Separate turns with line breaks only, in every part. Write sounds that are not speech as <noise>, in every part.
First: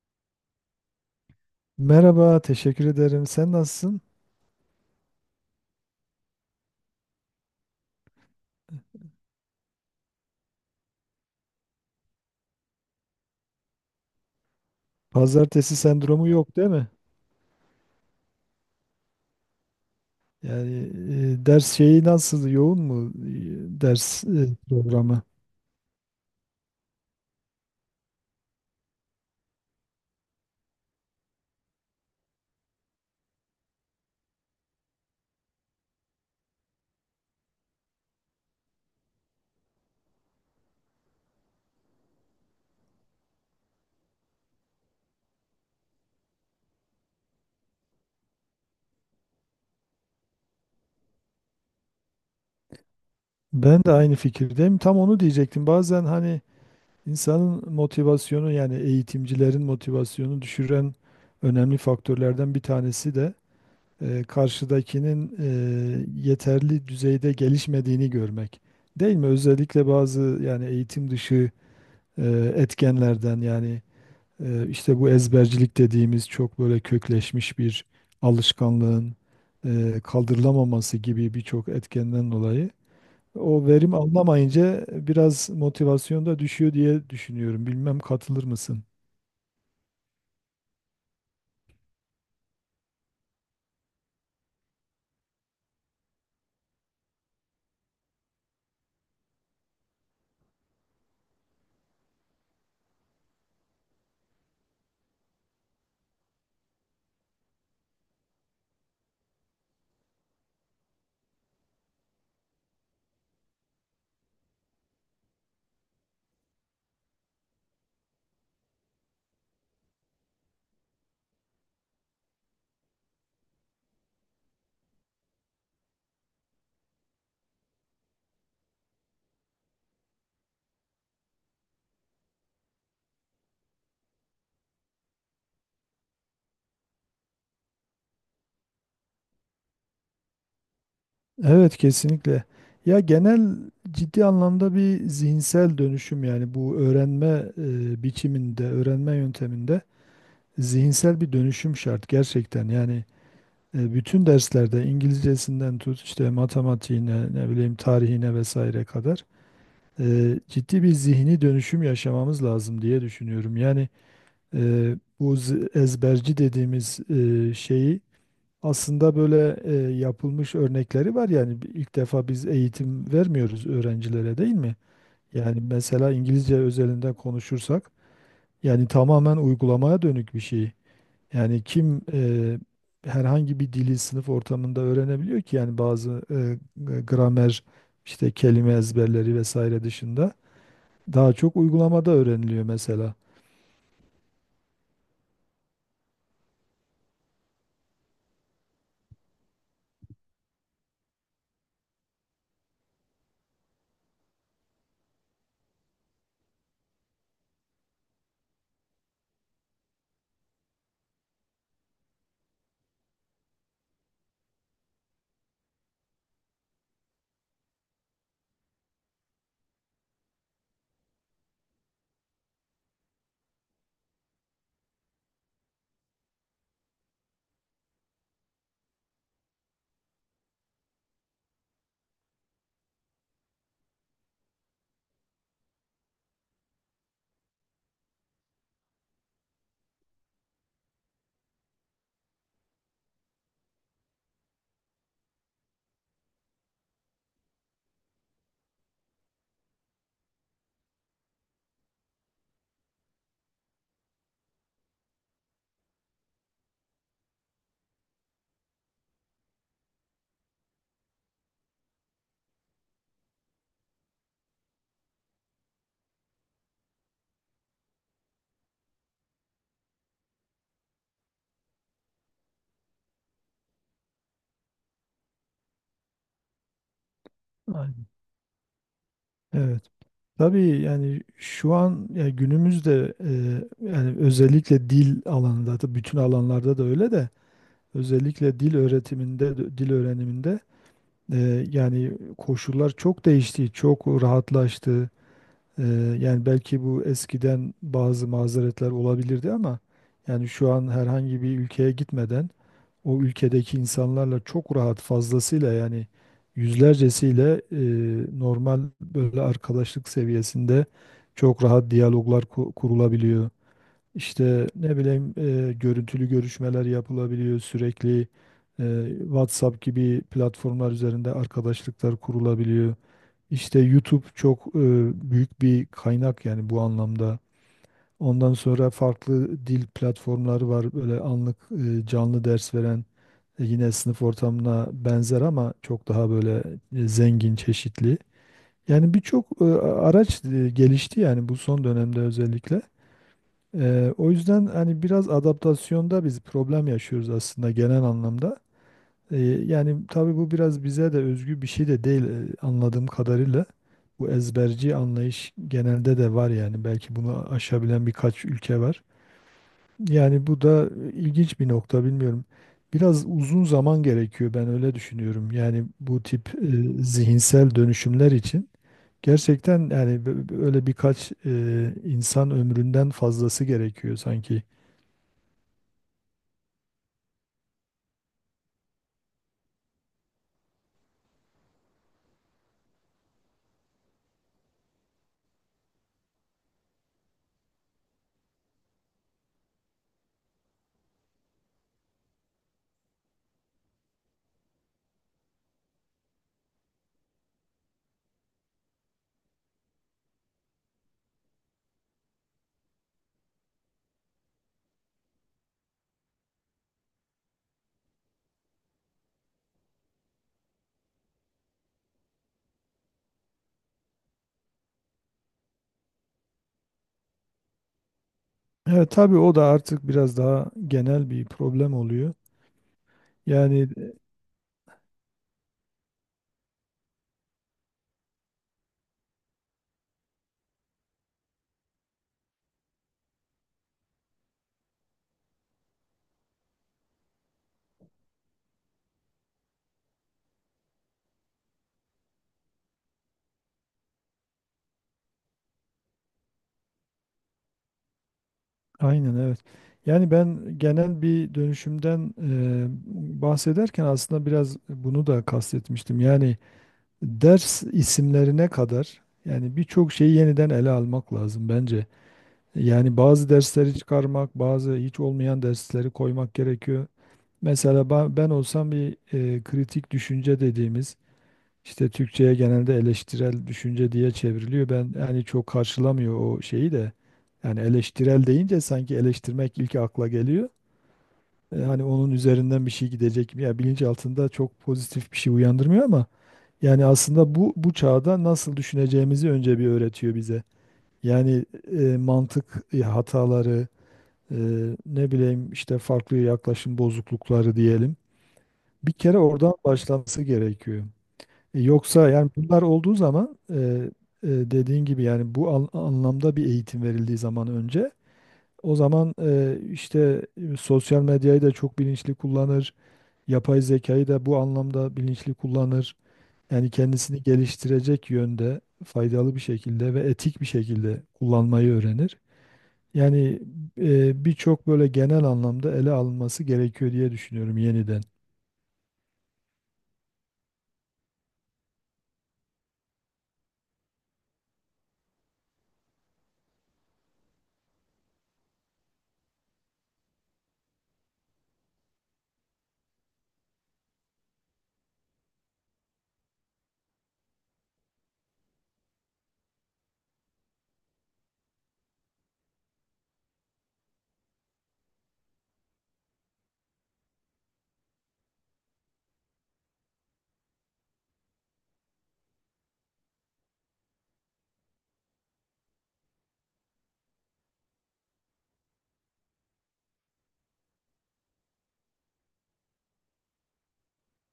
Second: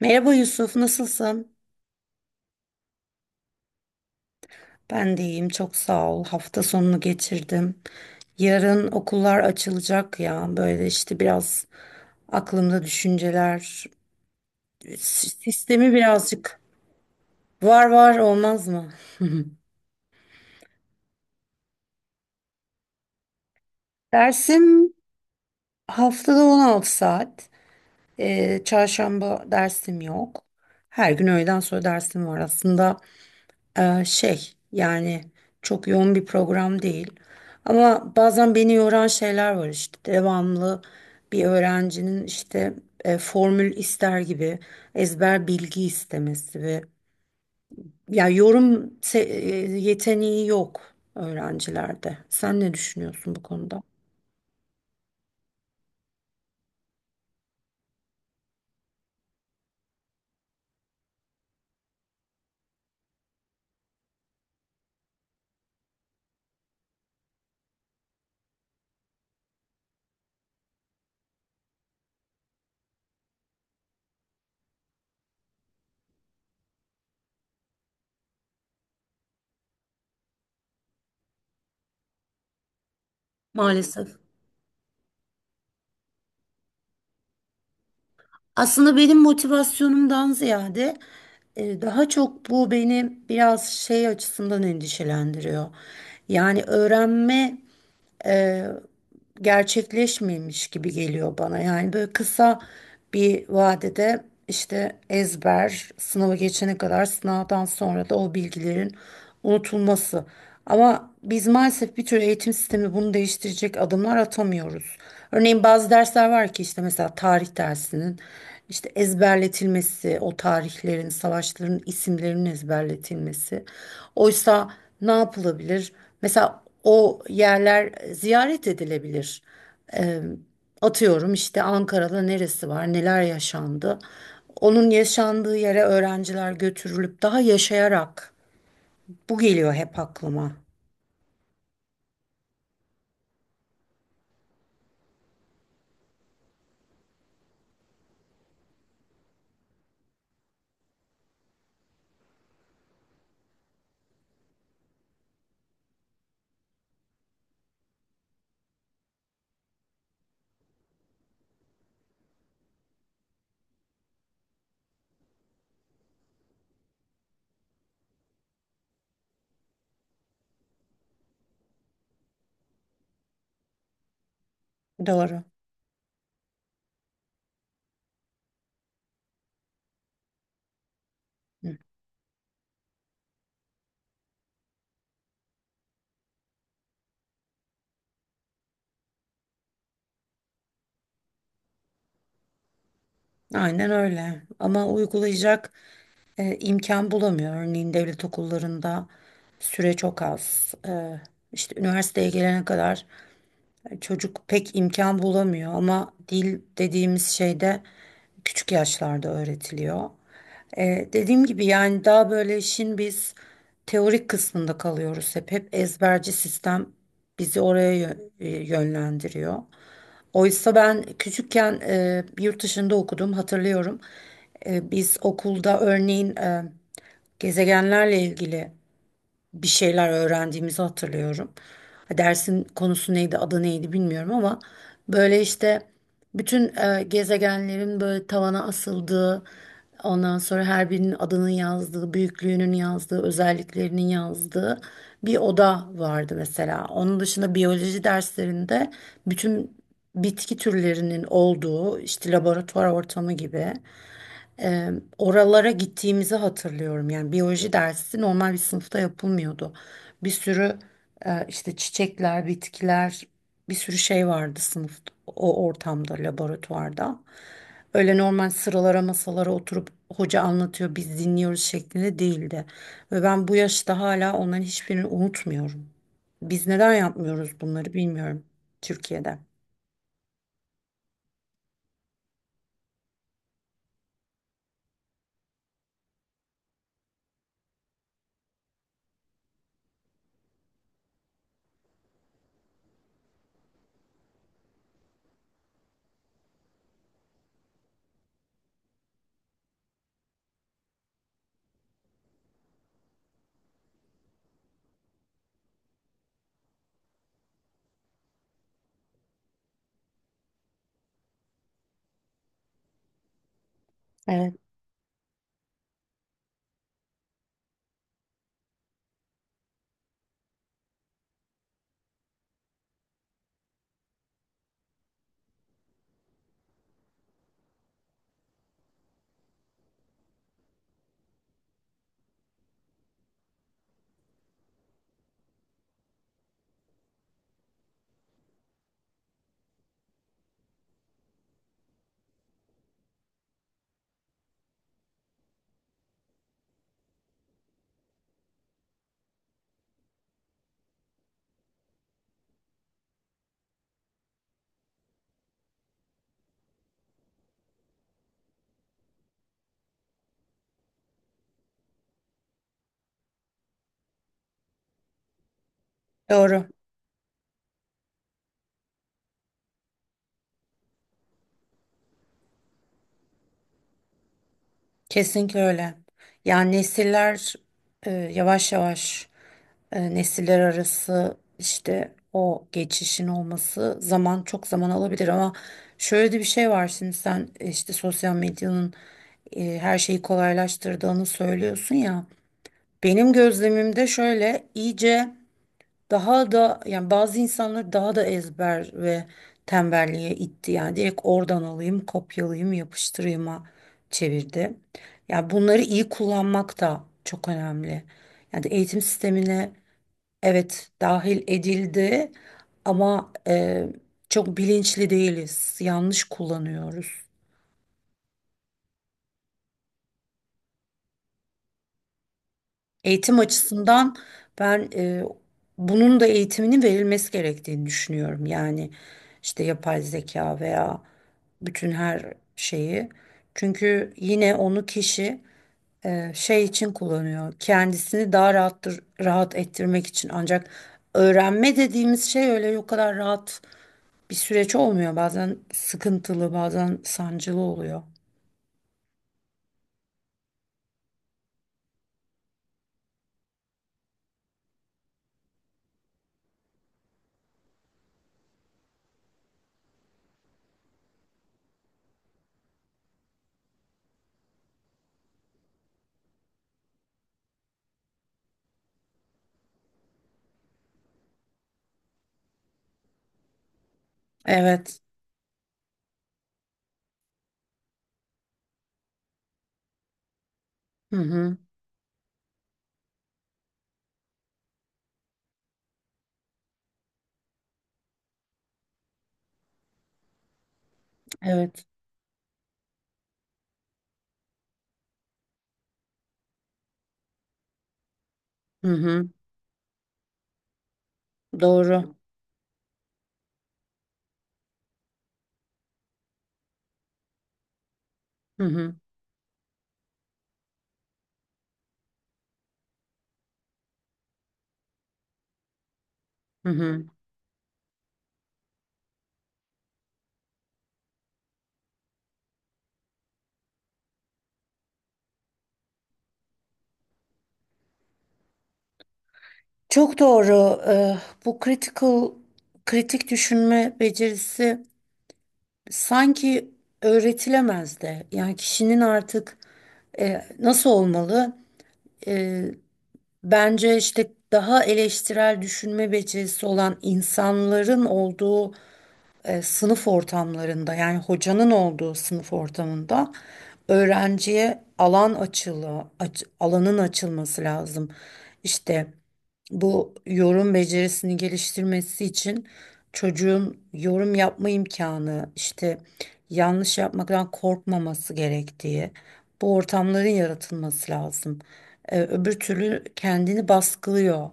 Merhaba Yusuf, nasılsın?
Merhaba, teşekkür ederim. Sen nasılsın?
Ben de iyiyim, çok sağ ol. Hafta sonunu geçirdim. Yarın okullar açılacak ya. Böyle işte biraz aklımda düşünceler.
Pazartesi
Sistemi
sendromu yok
birazcık
değil mi?
var var olmaz mı? <laughs>
Yani ders şeyi nasıl, yoğun mu ders
Dersim
programı?
haftada 16 saat. Çarşamba dersim yok. Her gün öğleden sonra dersim var aslında. Şey yani çok yoğun bir program değil. Ama bazen beni yoran şeyler var işte devamlı bir öğrencinin işte formül ister gibi ezber bilgi istemesi ve ya yorum yeteneği yok öğrencilerde. Sen ne düşünüyorsun bu konuda?
Ben de aynı fikirdeyim. Tam onu diyecektim. Bazen hani insanın motivasyonu, yani eğitimcilerin motivasyonu düşüren önemli faktörlerden bir tanesi de karşıdakinin yeterli düzeyde gelişmediğini görmek. Değil mi? Özellikle bazı yani eğitim dışı etkenlerden yani işte bu ezbercilik dediğimiz çok böyle kökleşmiş bir alışkanlığın kaldırılamaması gibi birçok etkenden dolayı o verim
Maalesef.
alınamayınca biraz motivasyon da düşüyor diye düşünüyorum. Bilmem katılır mısın?
Aslında benim motivasyonumdan ziyade daha çok bu beni biraz şey açısından endişelendiriyor. Yani öğrenme e, gerçekleşmemiş gibi geliyor bana. Yani böyle kısa bir vadede işte ezber, sınava geçene kadar sınavdan sonra da o bilgilerin unutulması. Ama biz maalesef bir tür eğitim sistemi bunu değiştirecek adımlar atamıyoruz. Örneğin bazı dersler var ki işte mesela tarih dersinin işte ezberletilmesi, o tarihlerin, savaşların isimlerinin ezberletilmesi. Oysa ne yapılabilir? Mesela o yerler ziyaret edilebilir. Ee, Atıyorum işte Ankara'da neresi var, neler yaşandı. Onun yaşandığı yere öğrenciler götürülüp daha yaşayarak. Bu geliyor hep aklıma.
Evet, kesinlikle. Ya genel ciddi anlamda bir zihinsel dönüşüm, yani bu öğrenme biçiminde, öğrenme yönteminde zihinsel bir dönüşüm şart gerçekten. Yani bütün derslerde İngilizcesinden tut, işte matematiğine, ne bileyim tarihine vesaire kadar ciddi bir zihni dönüşüm yaşamamız lazım diye düşünüyorum. Yani bu ezberci dediğimiz şeyi aslında böyle yapılmış örnekleri var. Yani ilk defa biz eğitim vermiyoruz öğrencilere, değil mi?
Doğru.
Yani mesela İngilizce özelinde konuşursak, yani tamamen uygulamaya dönük bir şey. Yani
Hı.
kim herhangi bir dili sınıf ortamında öğrenebiliyor ki? Yani bazı gramer, işte kelime ezberleri vesaire dışında daha çok uygulamada öğreniliyor mesela.
Aynen öyle. Ama uygulayacak imkan bulamıyor. Örneğin devlet okullarında süre çok az. İşte üniversiteye gelene kadar çocuk pek imkan bulamıyor ama dil dediğimiz şey de küçük yaşlarda öğretiliyor. Dediğim gibi yani daha böyle işin biz teorik kısmında kalıyoruz hep. Hep ezberci sistem bizi oraya yönlendiriyor. Oysa ben küçükken yurt dışında okudum hatırlıyorum. Biz okulda örneğin gezegenlerle ilgili bir şeyler öğrendiğimizi hatırlıyorum. Ha, dersin konusu neydi, adı neydi bilmiyorum ama böyle işte bütün gezegenlerin böyle tavana asıldığı, ondan sonra her birinin adının yazdığı, büyüklüğünün yazdığı, özelliklerinin yazdığı bir oda vardı mesela. Onun dışında biyoloji derslerinde bütün bitki türlerinin olduğu işte laboratuvar ortamı gibi e, oralara gittiğimizi hatırlıyorum. Yani biyoloji dersi normal bir sınıfta yapılmıyordu. Bir sürü işte çiçekler, bitkiler, bir sürü şey vardı sınıfta, o ortamda, laboratuvarda. Öyle normal sıralara masalara oturup hoca anlatıyor, biz dinliyoruz şeklinde değildi. Ve ben bu yaşta hala onların hiçbirini unutmuyorum. Biz neden yapmıyoruz bunları
Aynen.
bilmiyorum Türkiye'de.
Evet. Tabii, yani şu an, yani günümüzde yani özellikle dil alanında da, bütün alanlarda da öyle, de özellikle dil öğretiminde, dil öğreniminde e, yani koşullar çok değişti, çok rahatlaştı. Ee, yani belki bu eskiden bazı mazeretler olabilirdi ama yani şu an herhangi bir ülkeye gitmeden o ülkedeki insanlarla çok rahat, fazlasıyla, yani yüzlercesiyle normal böyle arkadaşlık seviyesinde çok rahat diyaloglar kurulabiliyor.
Evet.
İşte ne bileyim görüntülü görüşmeler yapılabiliyor sürekli, WhatsApp gibi platformlar üzerinde arkadaşlıklar kurulabiliyor. İşte YouTube çok büyük bir kaynak yani bu anlamda. Ondan sonra farklı dil platformları var. Böyle anlık canlı ders veren, yine sınıf ortamına benzer ama çok daha böyle zengin, çeşitli. Yani birçok araç gelişti yani bu son dönemde özellikle. O yüzden hani biraz adaptasyonda biz problem yaşıyoruz aslında, genel anlamda. E, yani tabii bu biraz bize de özgü bir şey de değil anladığım kadarıyla. Bu ezberci anlayış genelde de var yani. Belki bunu aşabilen birkaç ülke var. Yani bu da ilginç bir nokta, bilmiyorum. Biraz uzun zaman gerekiyor, ben öyle düşünüyorum. Yani bu tip
Doğru.
zihinsel dönüşümler için gerçekten, yani öyle birkaç insan ömründen fazlası gerekiyor sanki.
Kesinlikle öyle. Yani nesiller yavaş yavaş nesiller arası işte o geçişin olması zaman çok zaman alabilir ama şöyle de bir şey var şimdi sen işte sosyal medyanın her şeyi kolaylaştırdığını söylüyorsun ya. Benim gözlemimde şöyle iyice daha da yani bazı insanlar daha da ezber ve tembelliğe itti. Yani direkt oradan alayım, kopyalayayım, yapıştırayım'a çevirdi. Yani bunları iyi kullanmak da çok önemli. Yani eğitim sistemine evet dahil edildi ama çok bilinçli değiliz. Yanlış kullanıyoruz.
Evet, tabii o da artık biraz daha genel bir problem oluyor.
Eğitim
Yani
açısından ben bunun da eğitiminin verilmesi gerektiğini düşünüyorum. Yani işte yapay zeka veya bütün her şeyi. Çünkü yine onu kişi şey için kullanıyor. Kendisini daha rahat rahat ettirmek için. Ancak öğrenme dediğimiz şey öyle o kadar rahat bir süreç olmuyor. Bazen sıkıntılı, bazen sancılı oluyor.
aynen, evet. Yani ben genel bir dönüşümden bahsederken aslında biraz bunu da kastetmiştim. Yani ders isimlerine kadar, yani birçok şeyi yeniden ele almak lazım bence. Yani bazı dersleri çıkarmak, bazı hiç olmayan dersleri koymak gerekiyor. Mesela ben olsam bir kritik düşünce dediğimiz, işte Türkçe'ye genelde eleştirel düşünce diye çevriliyor.
Evet.
Ben, yani çok karşılamıyor o şeyi de. Yani eleştirel deyince sanki eleştirmek ilk akla geliyor.
Hı hı.
Hani onun üzerinden bir şey gidecek mi? Ya, bilinç altında çok pozitif bir şey uyandırmıyor ama yani aslında bu çağda nasıl düşüneceğimizi önce bir öğretiyor bize. Yani
Evet.
mantık hataları, e, ne bileyim işte farklı yaklaşım bozuklukları diyelim.
Hı
Bir
hı.
kere oradan başlaması gerekiyor.
Doğru.
Yoksa yani bunlar olduğu zaman, dediğin gibi yani bu anlamda bir eğitim verildiği zaman önce,
Hı hı.
o zaman işte sosyal medyayı da çok bilinçli kullanır, yapay zekayı da bu anlamda bilinçli kullanır.
Hı
Yani
hı.
kendisini geliştirecek yönde, faydalı bir şekilde ve etik bir şekilde kullanmayı öğrenir. Yani birçok böyle genel anlamda ele alınması gerekiyor diye düşünüyorum, yeniden.
Çok doğru. Bu critical, kritik düşünme becerisi sanki öğretilemez de. Yani kişinin artık nasıl olmalı? E, Bence işte daha eleştirel düşünme becerisi olan insanların olduğu sınıf ortamlarında, yani hocanın olduğu sınıf ortamında öğrenciye alanın açılması lazım. İşte bu yorum becerisini geliştirmesi için çocuğun yorum yapma imkanı, işte yanlış yapmaktan korkmaması gerektiği, bu ortamların yaratılması lazım. Öbür türlü kendini baskılıyor.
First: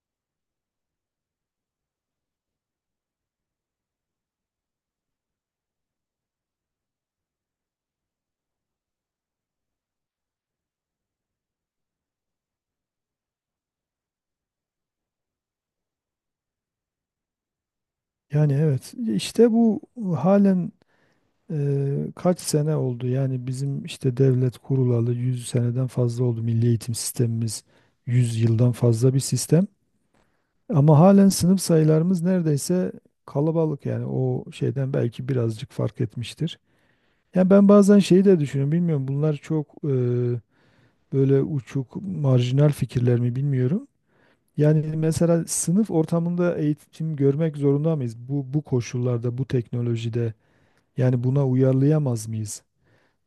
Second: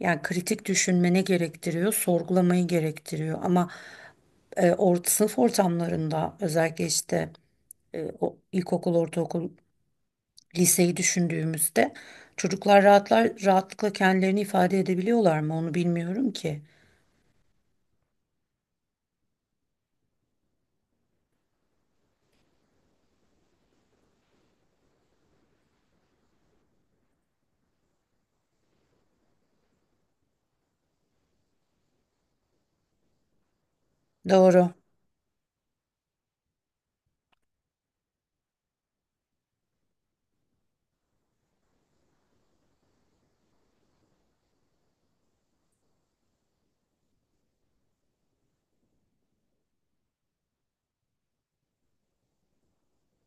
Yani kritik düşünmene gerektiriyor, sorgulamayı gerektiriyor. Ama sınıf ortamlarında özellikle işte o ilkokul, ortaokul liseyi düşündüğümüzde çocuklar rahatlıkla kendilerini ifade edebiliyorlar mı onu bilmiyorum ki.
Yani evet, işte bu halen... kaç sene oldu? Yani bizim işte devlet kurulalı 100 seneden fazla oldu. Milli eğitim sistemimiz 100 yıldan fazla bir sistem. Ama halen sınıf sayılarımız neredeyse kalabalık, yani o
Doğru.
şeyden belki birazcık fark etmiştir. Yani ben bazen şeyi de düşünüyorum, bilmiyorum, bunlar çok böyle uçuk, marjinal fikirler mi bilmiyorum. Yani mesela sınıf ortamında eğitim görmek zorunda mıyız? bu koşullarda, bu teknolojide, yani buna uyarlayamaz mıyız?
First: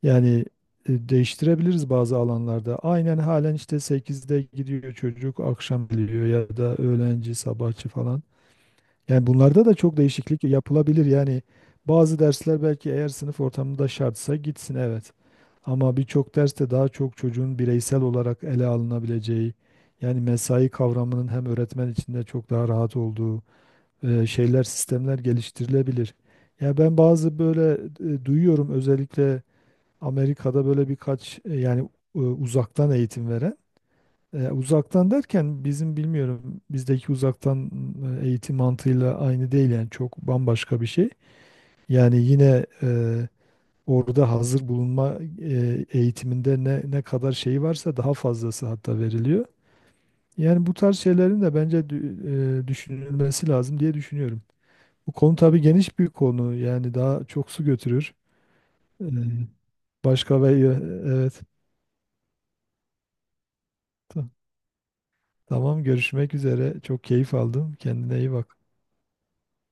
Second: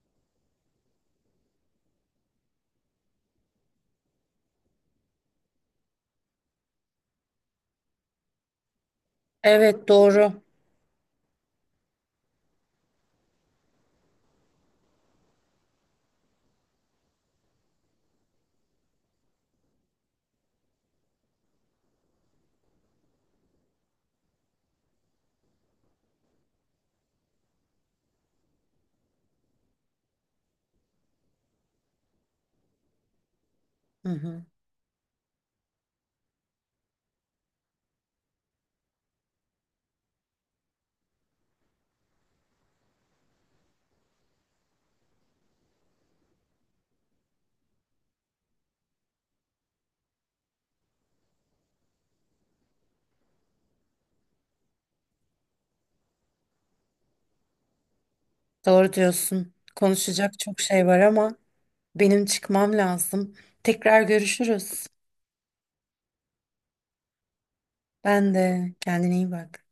Yani değiştirebiliriz bazı alanlarda. Aynen, halen işte 8'de gidiyor çocuk, akşam geliyor, ya da öğlenci, sabahçı falan. Yani bunlarda da
Evet
çok
doğru.
değişiklik yapılabilir. Yani bazı dersler belki, eğer sınıf ortamında şartsa, gitsin, evet. Ama birçok derste daha çok çocuğun bireysel olarak ele alınabileceği, yani mesai kavramının hem öğretmen içinde çok daha rahat olduğu şeyler, sistemler geliştirilebilir. Ya ben bazı böyle duyuyorum özellikle Amerika'da, böyle birkaç yani uzaktan eğitim veren,
Hı hı.
uzaktan derken bizim, bilmiyorum, bizdeki uzaktan eğitim mantığıyla aynı değil yani, çok bambaşka bir şey. Yani yine orada hazır bulunma eğitiminde ne kadar şey varsa, daha fazlası hatta veriliyor. Yani bu tarz şeylerin de bence düşünülmesi lazım diye düşünüyorum. Bu konu tabii geniş bir konu, yani daha çok su götürür.
Doğru
E,
diyorsun. Konuşacak
Başka, ve
çok şey var ama
evet.
benim çıkmam lazım. Tekrar
Tamam.
görüşürüz.
Tamam, görüşmek üzere. Çok keyif aldım. Kendine iyi
Ben
bak.
de kendine iyi bak.